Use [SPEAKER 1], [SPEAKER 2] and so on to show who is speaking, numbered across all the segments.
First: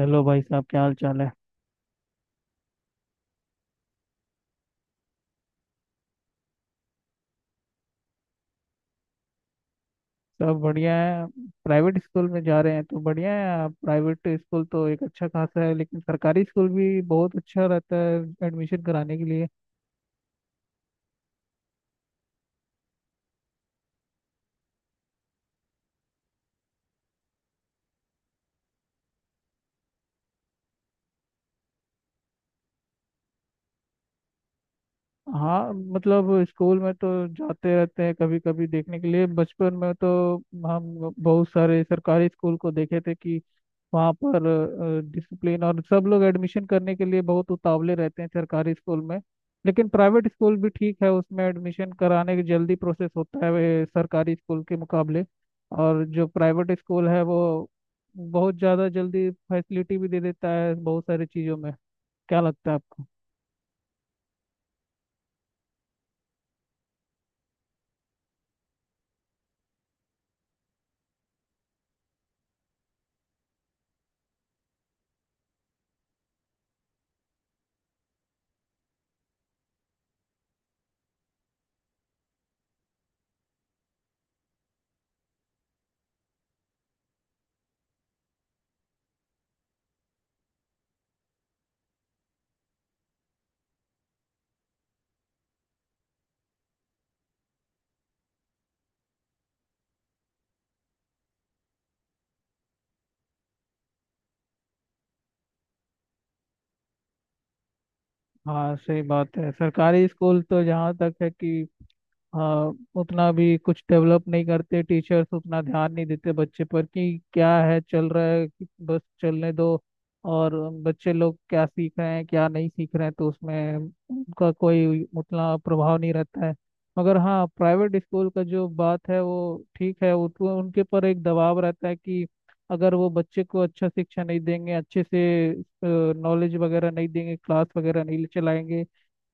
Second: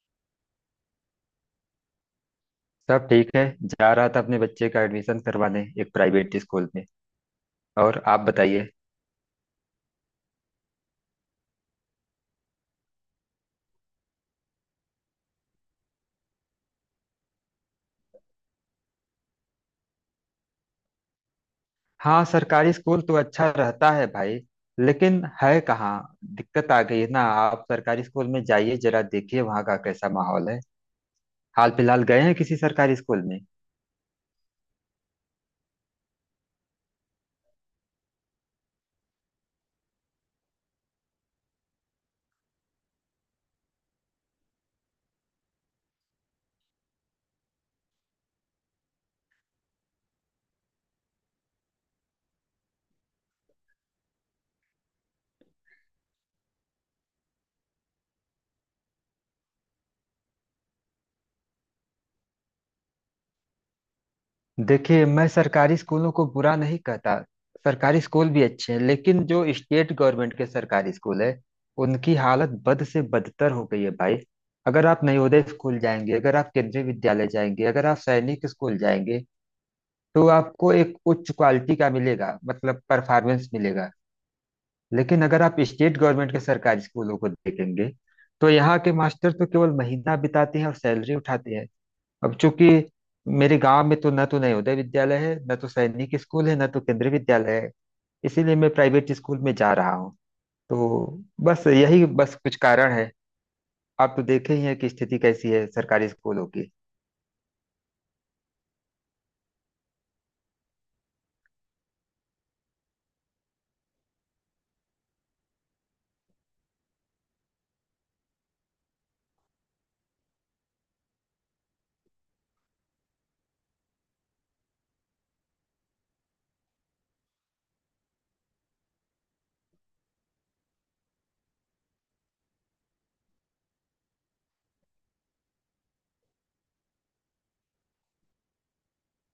[SPEAKER 1] Hello भाई साहब, क्या हाल चाल है।
[SPEAKER 2] सब ठीक है। जा रहा था अपने बच्चे का एडमिशन करवाने एक प्राइवेट स्कूल में। और आप बताइए।
[SPEAKER 1] सब बढ़िया है। प्राइवेट स्कूल में जा रहे हैं तो बढ़िया है। आप प्राइवेट स्कूल तो एक अच्छा खासा है, लेकिन सरकारी स्कूल भी बहुत अच्छा रहता है एडमिशन कराने के लिए।
[SPEAKER 2] हाँ, सरकारी स्कूल तो अच्छा रहता है भाई, लेकिन है कहाँ। दिक्कत आ गई है ना। आप सरकारी स्कूल में जाइए, जरा देखिए वहाँ का कैसा माहौल है। हाल फिलहाल गए हैं किसी सरकारी स्कूल में?
[SPEAKER 1] हाँ, मतलब स्कूल में तो जाते रहते हैं कभी कभी देखने के लिए। बचपन में तो हम बहुत सारे सरकारी स्कूल को देखे थे कि वहाँ पर डिसिप्लिन, और सब लोग एडमिशन करने के लिए बहुत उतावले रहते हैं सरकारी स्कूल में। लेकिन प्राइवेट स्कूल भी ठीक है, उसमें एडमिशन कराने की जल्दी प्रोसेस होता है वे सरकारी स्कूल के मुकाबले। और जो प्राइवेट स्कूल है वो बहुत ज़्यादा जल्दी फैसिलिटी भी दे देता है बहुत सारी चीज़ों में। क्या लगता है आपको?
[SPEAKER 2] देखिए, मैं सरकारी स्कूलों को बुरा नहीं कहता। सरकारी स्कूल भी अच्छे हैं, लेकिन जो स्टेट गवर्नमेंट के सरकारी स्कूल है, उनकी हालत बद से बदतर हो गई है भाई। अगर आप नवोदय स्कूल जाएंगे, अगर आप केंद्रीय विद्यालय जाएंगे, अगर आप सैनिक स्कूल जाएंगे, तो आपको एक उच्च क्वालिटी का मिलेगा, मतलब परफॉर्मेंस मिलेगा। लेकिन अगर आप स्टेट गवर्नमेंट के सरकारी स्कूलों को देखेंगे, तो यहाँ के मास्टर तो केवल महीना बिताते हैं और सैलरी उठाते हैं। अब चूंकि मेरे गांव में तो न तो नवोदय विद्यालय है, न तो सैनिक स्कूल है, न तो केंद्रीय विद्यालय है, इसीलिए मैं प्राइवेट स्कूल में जा रहा हूँ। तो बस यही बस कुछ कारण है। आप तो देखे ही हैं कि स्थिति कैसी है सरकारी स्कूलों की।
[SPEAKER 1] हाँ, सही बात है। सरकारी स्कूल तो जहाँ तक है कि हाँ, उतना भी कुछ डेवलप नहीं करते, टीचर्स उतना ध्यान नहीं देते बच्चे पर कि क्या है, चल रहा है कि बस चलने दो। और बच्चे लोग क्या सीख रहे हैं क्या नहीं सीख रहे हैं, तो उसमें उनका कोई उतना प्रभाव नहीं रहता है। मगर हाँ, प्राइवेट स्कूल का जो बात है वो ठीक है, उनके पर एक दबाव रहता है कि अगर वो बच्चे को अच्छा शिक्षा नहीं देंगे अच्छे से, नॉलेज वगैरह नहीं देंगे, क्लास वगैरह नहीं चलाएंगे,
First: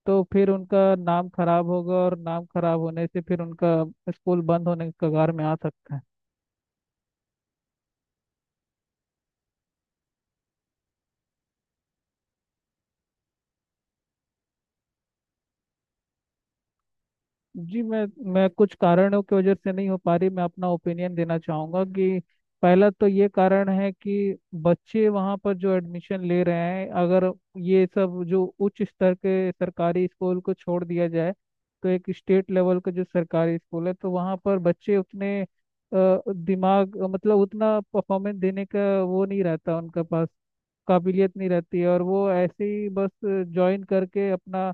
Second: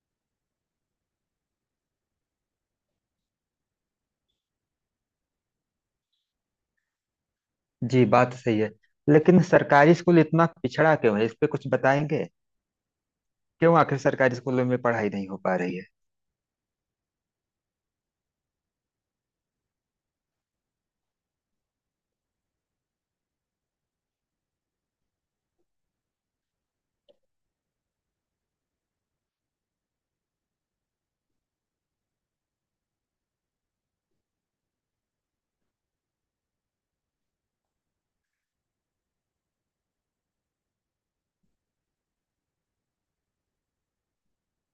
[SPEAKER 1] तो फिर उनका नाम खराब होगा, और नाम खराब होने से फिर उनका स्कूल बंद होने के कगार में आ सकता है।
[SPEAKER 2] जी, बात सही है। लेकिन सरकारी स्कूल इतना पिछड़ा क्यों है, इस पे कुछ बताएंगे? क्यों आखिर सरकारी स्कूलों में पढ़ाई नहीं हो पा रही है?
[SPEAKER 1] जी, मैं कुछ कारणों की वजह से नहीं हो पा रही, मैं अपना ओपिनियन देना चाहूँगा कि पहला तो ये कारण है कि बच्चे वहाँ पर जो एडमिशन ले रहे हैं, अगर ये सब जो उच्च स्तर के सरकारी स्कूल को छोड़ दिया जाए, तो एक स्टेट लेवल का जो सरकारी स्कूल है तो वहाँ पर बच्चे उतने दिमाग, मतलब उतना परफॉर्मेंस देने का वो नहीं रहता उनके पास, काबिलियत नहीं रहती है। और वो ऐसे ही बस ज्वाइन करके अपना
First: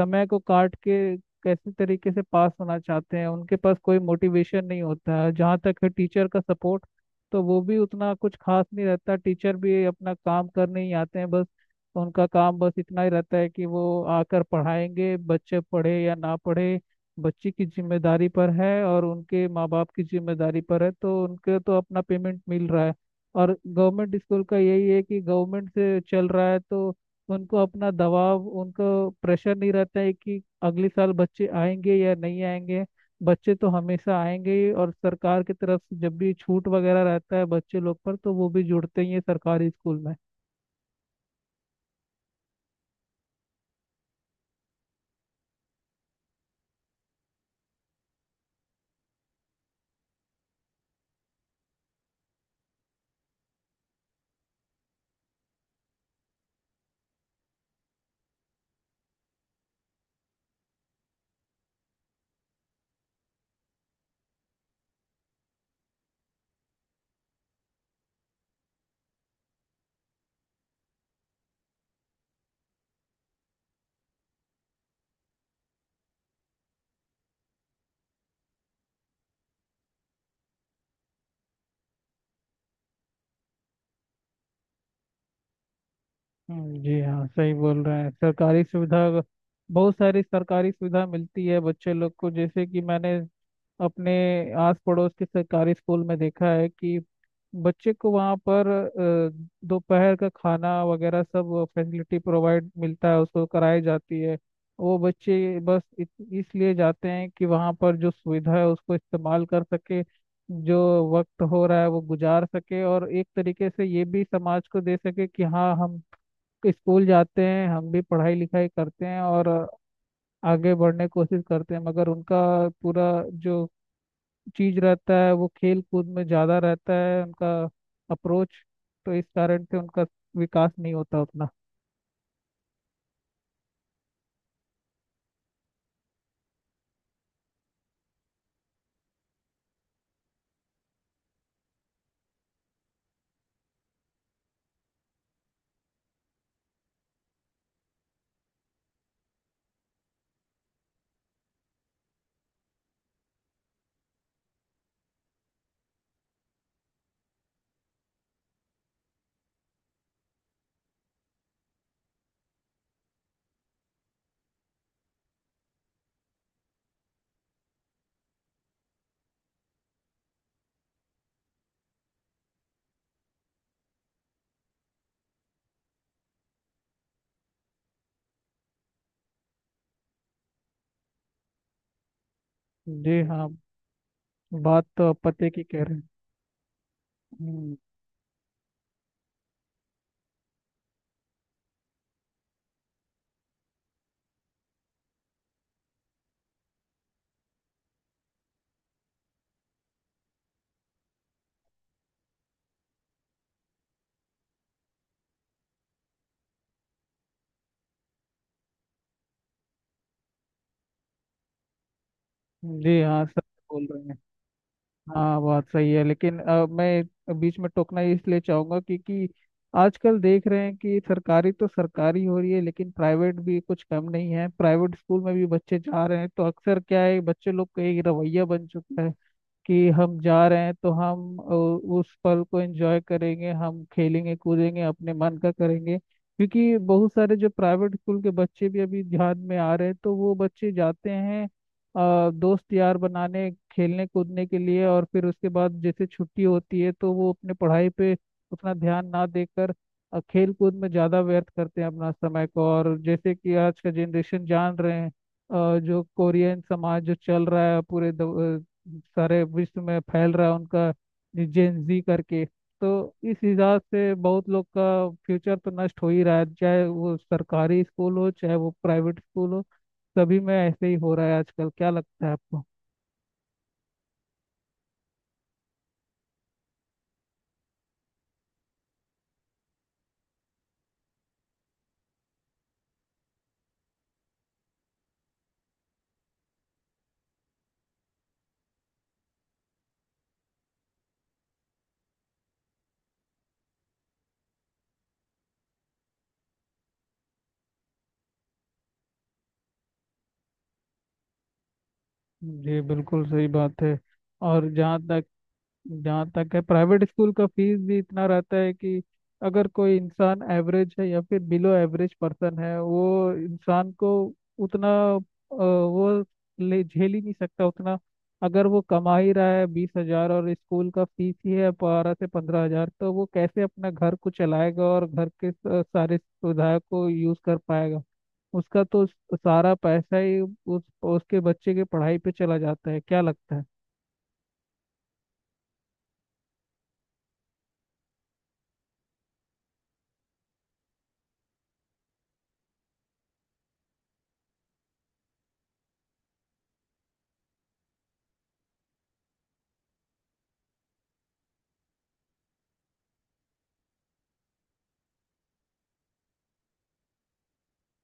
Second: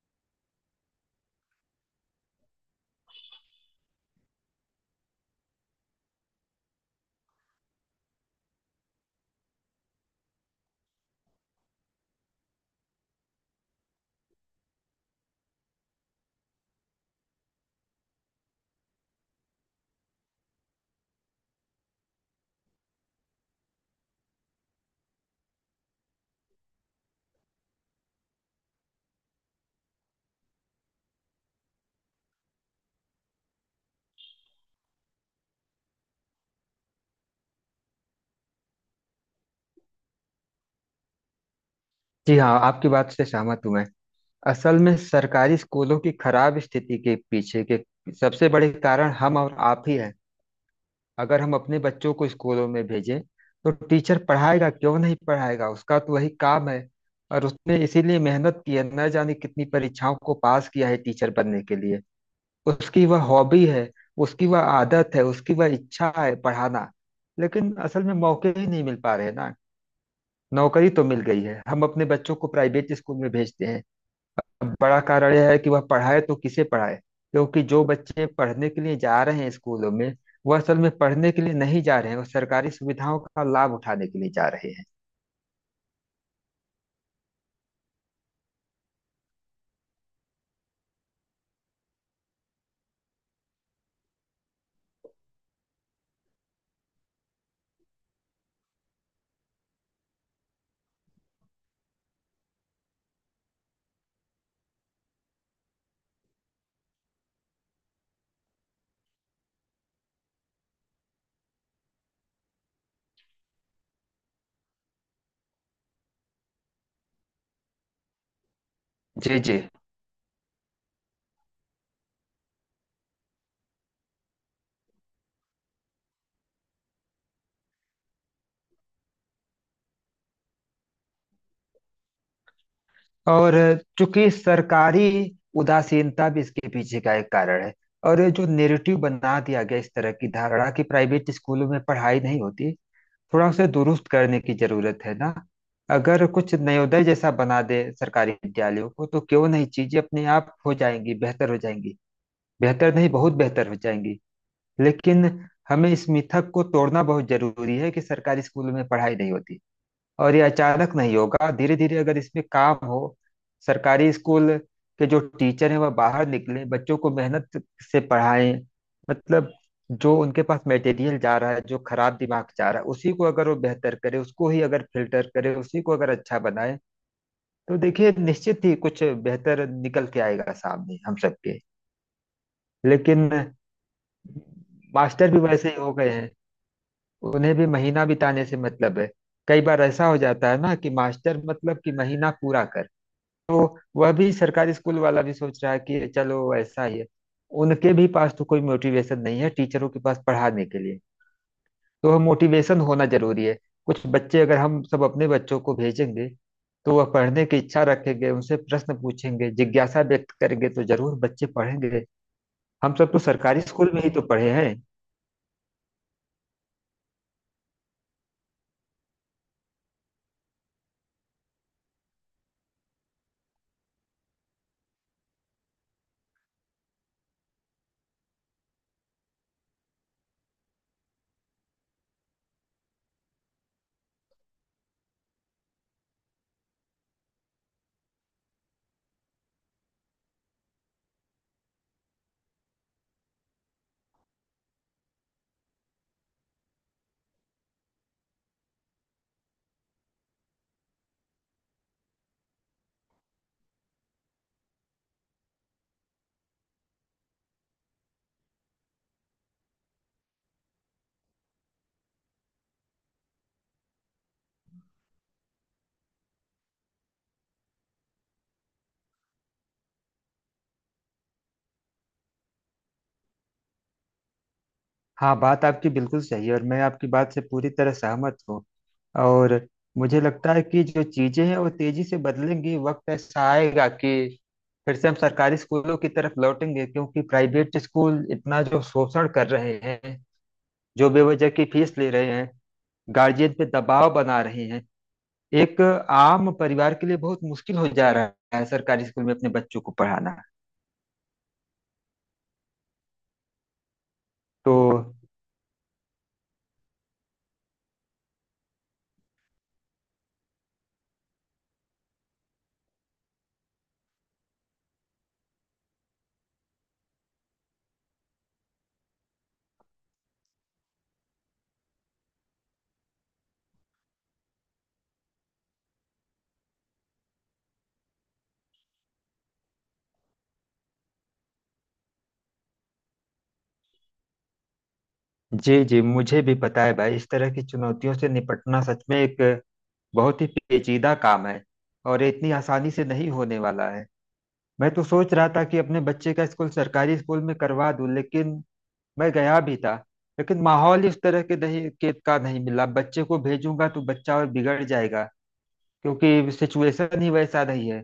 [SPEAKER 1] समय को काट के कैसे तरीके से पास होना चाहते हैं, उनके पास कोई मोटिवेशन नहीं होता है। जहाँ तक है टीचर का सपोर्ट, तो वो भी उतना कुछ खास नहीं रहता। टीचर भी अपना काम करने ही आते हैं बस, उनका काम बस इतना ही रहता है कि वो आकर पढ़ाएंगे, बच्चे पढ़े या ना पढ़े, बच्चे की जिम्मेदारी पर है और उनके माँ बाप की जिम्मेदारी पर है। तो उनके तो अपना पेमेंट मिल रहा है, और गवर्नमेंट स्कूल का यही है कि गवर्नमेंट से चल रहा है, तो उनको अपना दबाव, उनको प्रेशर नहीं रहता है कि अगले साल बच्चे आएंगे या नहीं आएंगे। बच्चे तो हमेशा आएंगे ही, और सरकार की तरफ से जब भी छूट वगैरह रहता है बच्चे लोग पर, तो वो भी जुड़ते ही है सरकारी स्कूल में।
[SPEAKER 2] जी हाँ, आपकी बात से सहमत हूं मैं। असल में सरकारी स्कूलों की खराब स्थिति के पीछे के सबसे बड़े कारण हम और आप ही हैं। अगर हम अपने बच्चों को स्कूलों में भेजें, तो टीचर पढ़ाएगा, क्यों नहीं पढ़ाएगा, उसका तो वही काम है। और उसने इसीलिए मेहनत की है, न जाने कितनी परीक्षाओं को पास किया है टीचर बनने के लिए। उसकी वह हॉबी है, उसकी वह आदत है, उसकी वह इच्छा है पढ़ाना। लेकिन असल में मौके ही नहीं मिल पा रहे ना। नौकरी तो मिल गई है, हम अपने बच्चों को प्राइवेट स्कूल में भेजते हैं। अब बड़ा कारण यह है कि वह पढ़ाए तो किसे पढ़ाए। क्योंकि जो बच्चे पढ़ने के लिए जा रहे हैं स्कूलों में, वह असल में पढ़ने के लिए नहीं जा रहे हैं, वह सरकारी सुविधाओं का लाभ उठाने के लिए जा रहे हैं।
[SPEAKER 1] जी हाँ, सही बोल रहे हैं। सरकारी सुविधा, बहुत सारी सरकारी सुविधा मिलती है बच्चे लोग को, जैसे कि मैंने अपने आस पड़ोस के सरकारी स्कूल में देखा है कि बच्चे को वहाँ पर दोपहर का खाना वगैरह, सब फैसिलिटी प्रोवाइड मिलता है, उसको कराई जाती है। वो बच्चे बस इसलिए जाते हैं कि वहाँ पर जो सुविधा है उसको इस्तेमाल कर सके, जो वक्त हो रहा है वो गुजार सके, और एक तरीके से ये भी समाज को दे सके कि हाँ, हम स्कूल जाते हैं, हम भी पढ़ाई लिखाई करते हैं
[SPEAKER 2] जी
[SPEAKER 1] और
[SPEAKER 2] जी
[SPEAKER 1] आगे बढ़ने की कोशिश करते हैं। मगर उनका पूरा जो चीज रहता है वो खेल कूद में ज्यादा रहता है, उनका अप्रोच, तो इस कारण से उनका विकास नहीं होता उतना।
[SPEAKER 2] और चूंकि सरकारी उदासीनता भी इसके पीछे का एक कारण है। और ये जो नेरेटिव बना दिया गया, इस तरह की धारणा कि प्राइवेट स्कूलों में पढ़ाई नहीं होती, थोड़ा उसे दुरुस्त करने की जरूरत है ना। अगर कुछ नवोदय जैसा बना दे सरकारी विद्यालयों को, तो क्यों नहीं चीजें अपने आप हो जाएंगी, बेहतर हो जाएंगी। बेहतर नहीं, बहुत बेहतर हो जाएंगी। लेकिन हमें इस मिथक को तोड़ना बहुत जरूरी है कि सरकारी स्कूल में पढ़ाई नहीं होती। और ये अचानक नहीं होगा, धीरे धीरे अगर इसमें काम हो, सरकारी स्कूल के जो टीचर हैं वह बाहर निकले, बच्चों को मेहनत से पढ़ाएं। मतलब जो उनके पास मटेरियल जा रहा है, जो खराब दिमाग जा रहा है, उसी को अगर वो बेहतर करे, उसको ही अगर फिल्टर करे, उसी को अगर अच्छा बनाए, तो देखिए, निश्चित ही कुछ बेहतर निकल के आएगा सामने हम सबके।
[SPEAKER 1] जी
[SPEAKER 2] लेकिन
[SPEAKER 1] हाँ, बात तो आप
[SPEAKER 2] मास्टर भी
[SPEAKER 1] पते की
[SPEAKER 2] वैसे ही
[SPEAKER 1] कह
[SPEAKER 2] हो
[SPEAKER 1] रहे हैं।
[SPEAKER 2] गए हैं, उन्हें भी
[SPEAKER 1] हम्म,
[SPEAKER 2] महीना बिताने से मतलब है। कई बार ऐसा हो जाता है ना, कि मास्टर, मतलब कि महीना पूरा कर, तो वह भी सरकारी स्कूल वाला भी सोच रहा है कि चलो ऐसा ही है। उनके भी पास तो कोई मोटिवेशन नहीं है, टीचरों के पास पढ़ाने के लिए। तो मोटिवेशन होना जरूरी है। कुछ बच्चे अगर हम सब अपने बच्चों को भेजेंगे, तो वह पढ़ने की इच्छा रखेंगे, उनसे प्रश्न पूछेंगे, जिज्ञासा व्यक्त करेंगे, तो जरूर बच्चे पढ़ेंगे। हम
[SPEAKER 1] जी
[SPEAKER 2] सब तो
[SPEAKER 1] हाँ, सब
[SPEAKER 2] सरकारी
[SPEAKER 1] बोल
[SPEAKER 2] स्कूल में
[SPEAKER 1] रहे
[SPEAKER 2] ही
[SPEAKER 1] हैं।
[SPEAKER 2] तो पढ़े हैं।
[SPEAKER 1] हाँ, बात सही है लेकिन मैं बीच में टोकना इसलिए चाहूंगा, क्योंकि आजकल देख रहे हैं कि सरकारी तो सरकारी हो रही है, लेकिन प्राइवेट भी कुछ कम नहीं है। प्राइवेट स्कूल में भी बच्चे जा रहे हैं, तो अक्सर क्या है, बच्चे लोग का एक रवैया बन चुका है कि हम जा रहे हैं तो हम उस पल को एंजॉय करेंगे, हम खेलेंगे कूदेंगे, अपने मन का करेंगे। क्योंकि बहुत सारे जो प्राइवेट स्कूल के बच्चे भी अभी ध्यान में आ रहे हैं, तो वो बच्चे जाते हैं दोस्त यार बनाने, खेलने कूदने के लिए, और फिर उसके बाद जैसे छुट्टी होती है तो वो अपने पढ़ाई पे उतना ध्यान ना देकर खेल कूद में ज़्यादा व्यर्थ करते हैं अपना समय को। और जैसे कि आज का जनरेशन जान रहे हैं जो कोरियन समाज जो चल रहा है पूरे सारे विश्व में फैल रहा है, उनका जेन जी करके, तो इस हिसाब से बहुत लोग का फ्यूचर तो नष्ट हो ही रहा है, चाहे वो सरकारी स्कूल हो चाहे वो प्राइवेट स्कूल हो, सभी में ऐसे ही हो रहा है आजकल। क्या लगता है आपको?
[SPEAKER 2] हाँ, बात आपकी बिल्कुल सही है, और मैं आपकी बात से पूरी तरह सहमत हूँ। और मुझे लगता है कि जो चीजें हैं वो तेजी से बदलेंगी। वक्त ऐसा आएगा कि फिर से हम सरकारी स्कूलों की तरफ लौटेंगे, क्योंकि प्राइवेट स्कूल इतना जो शोषण कर रहे हैं, जो बेवजह की फीस ले रहे हैं, गार्जियन पे दबाव बना रहे हैं, एक आम परिवार के लिए बहुत मुश्किल हो जा रहा है सरकारी स्कूल में अपने बच्चों को पढ़ाना।
[SPEAKER 1] जी, बिल्कुल सही बात है। और
[SPEAKER 2] तो
[SPEAKER 1] जहाँ तक है प्राइवेट स्कूल का फीस भी इतना रहता है कि अगर कोई इंसान एवरेज है या फिर बिलो एवरेज पर्सन है, वो इंसान को उतना अ, वो ले झेल ही नहीं सकता उतना। अगर वो कमा ही रहा है 20 हजार, और स्कूल का फीस ही है 12 से 15 हजार, तो वो कैसे अपना घर को चलाएगा और घर के सारे सुविधाओं को यूज कर पाएगा? उसका तो सारा पैसा ही उस उसके बच्चे के पढ़ाई पे चला जाता है। क्या लगता है?
[SPEAKER 2] जी जी, मुझे भी पता है भाई, इस तरह की चुनौतियों से निपटना सच में एक बहुत ही पेचीदा काम है। और ये इतनी आसानी से नहीं होने वाला है। मैं तो सोच रहा था कि अपने बच्चे का स्कूल सरकारी स्कूल में करवा दूं, लेकिन मैं गया भी था, लेकिन माहौल इस तरह के नहीं के का नहीं मिला। बच्चे को भेजूंगा तो बच्चा और बिगड़ जाएगा, क्योंकि सिचुएशन ही वैसा नहीं है।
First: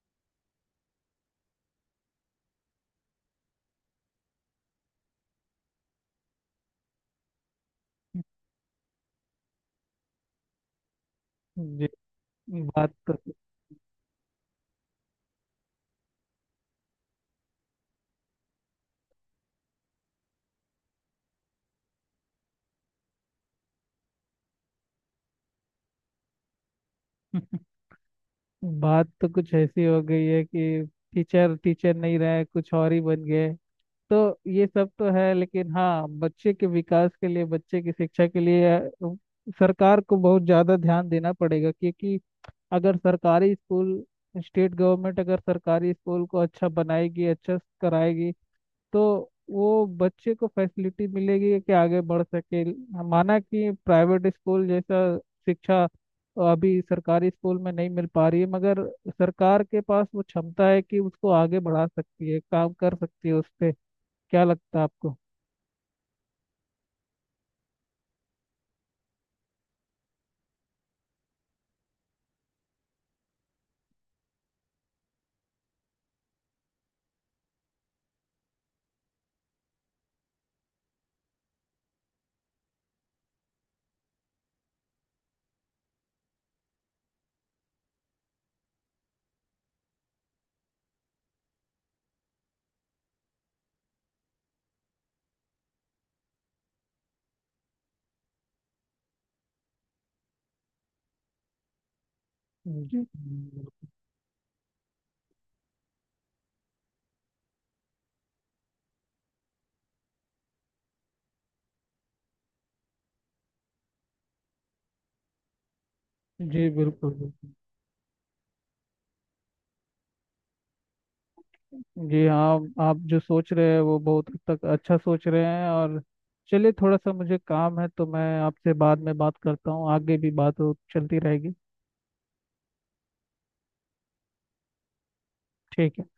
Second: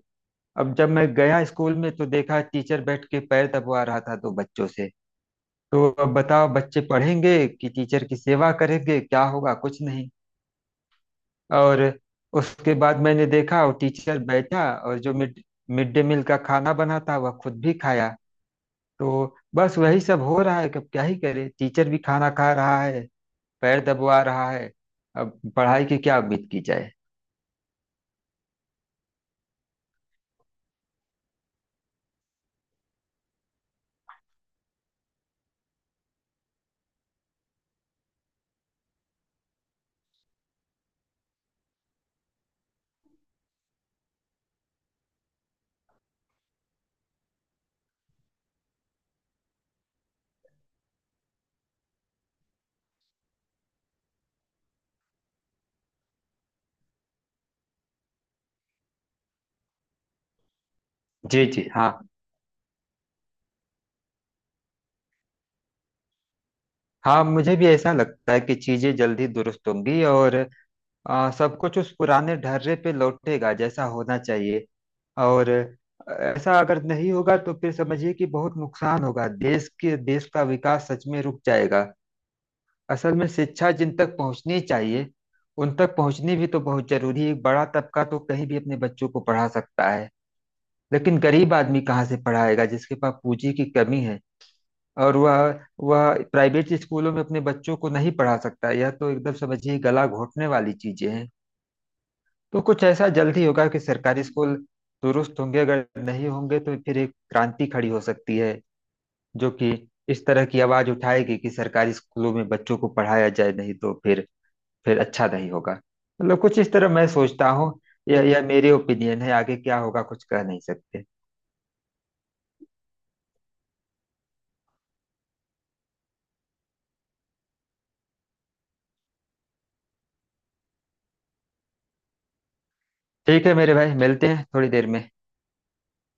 [SPEAKER 2] अब जब मैं गया स्कूल में, तो देखा टीचर बैठ के पैर दबवा रहा था दो बच्चों से। तो अब बताओ, बच्चे पढ़ेंगे कि टीचर की सेवा करेंगे, क्या होगा, कुछ नहीं। और
[SPEAKER 1] जी,
[SPEAKER 2] उसके
[SPEAKER 1] बात
[SPEAKER 2] बाद
[SPEAKER 1] तो
[SPEAKER 2] मैंने देखा वो टीचर बैठा और जो मिड मिड डे मील का खाना बना था वह खुद भी खाया। तो बस वही सब हो रहा है। अब क्या ही करे, टीचर भी खाना खा रहा है, पैर दबवा रहा है, अब पढ़ाई की क्या उम्मीद की जाए।
[SPEAKER 1] बात तो कुछ ऐसी हो गई है कि टीचर टीचर नहीं रहे, कुछ और ही बन गए। तो ये सब तो है, लेकिन हाँ, बच्चे के विकास के लिए, बच्चे की शिक्षा के लिए सरकार को बहुत ज्यादा ध्यान देना पड़ेगा। क्योंकि अगर सरकारी स्कूल, स्टेट गवर्नमेंट अगर सरकारी स्कूल को अच्छा बनाएगी, अच्छा कराएगी, तो वो बच्चे को फैसिलिटी मिलेगी कि आगे बढ़ सके। माना कि प्राइवेट स्कूल जैसा शिक्षा अभी सरकारी स्कूल में नहीं मिल पा रही है, मगर सरकार के पास वो क्षमता है कि उसको
[SPEAKER 2] जी
[SPEAKER 1] आगे
[SPEAKER 2] जी
[SPEAKER 1] बढ़ा
[SPEAKER 2] हाँ,
[SPEAKER 1] सकती है, काम कर सकती है उस पे। क्या लगता है आपको?
[SPEAKER 2] हाँ मुझे भी ऐसा लगता है कि चीजें जल्दी दुरुस्त होंगी। और सब कुछ उस पुराने ढर्रे पे लौटेगा जैसा होना चाहिए। और ऐसा अगर नहीं होगा, तो फिर समझिए कि बहुत नुकसान होगा, देश के देश का विकास सच में रुक जाएगा। असल में शिक्षा जिन तक पहुंचनी चाहिए, उन तक पहुंचनी भी तो बहुत जरूरी है। एक बड़ा तबका तो कहीं भी अपने बच्चों को पढ़ा सकता है, लेकिन गरीब आदमी कहाँ से पढ़ाएगा, जिसके पास पूंजी की कमी है, और वह प्राइवेट स्कूलों में अपने बच्चों को नहीं पढ़ा सकता। यह तो एकदम समझिए गला घोटने वाली चीजें हैं। तो कुछ
[SPEAKER 1] जी,
[SPEAKER 2] ऐसा जल्दी होगा कि सरकारी स्कूल दुरुस्त होंगे, अगर नहीं होंगे तो फिर एक क्रांति खड़ी हो सकती है, जो कि इस तरह की आवाज उठाएगी कि सरकारी स्कूलों में बच्चों को पढ़ाया जाए, नहीं तो फिर अच्छा नहीं होगा। मतलब कुछ
[SPEAKER 1] जी
[SPEAKER 2] इस तरह मैं
[SPEAKER 1] बिल्कुल
[SPEAKER 2] सोचता
[SPEAKER 1] बिल्कुल।
[SPEAKER 2] हूँ। यह मेरे ओपिनियन है, आगे क्या होगा कुछ कह नहीं सकते।
[SPEAKER 1] जी हाँ, आप जो सोच रहे हैं वो बहुत हद तक अच्छा सोच रहे हैं। और चलिए, थोड़ा सा मुझे काम है, तो मैं आपसे बाद में बात करता हूँ, आगे भी बात चलती रहेगी।
[SPEAKER 2] ठीक है मेरे भाई, मिलते हैं थोड़ी देर में।
[SPEAKER 1] ठीक है।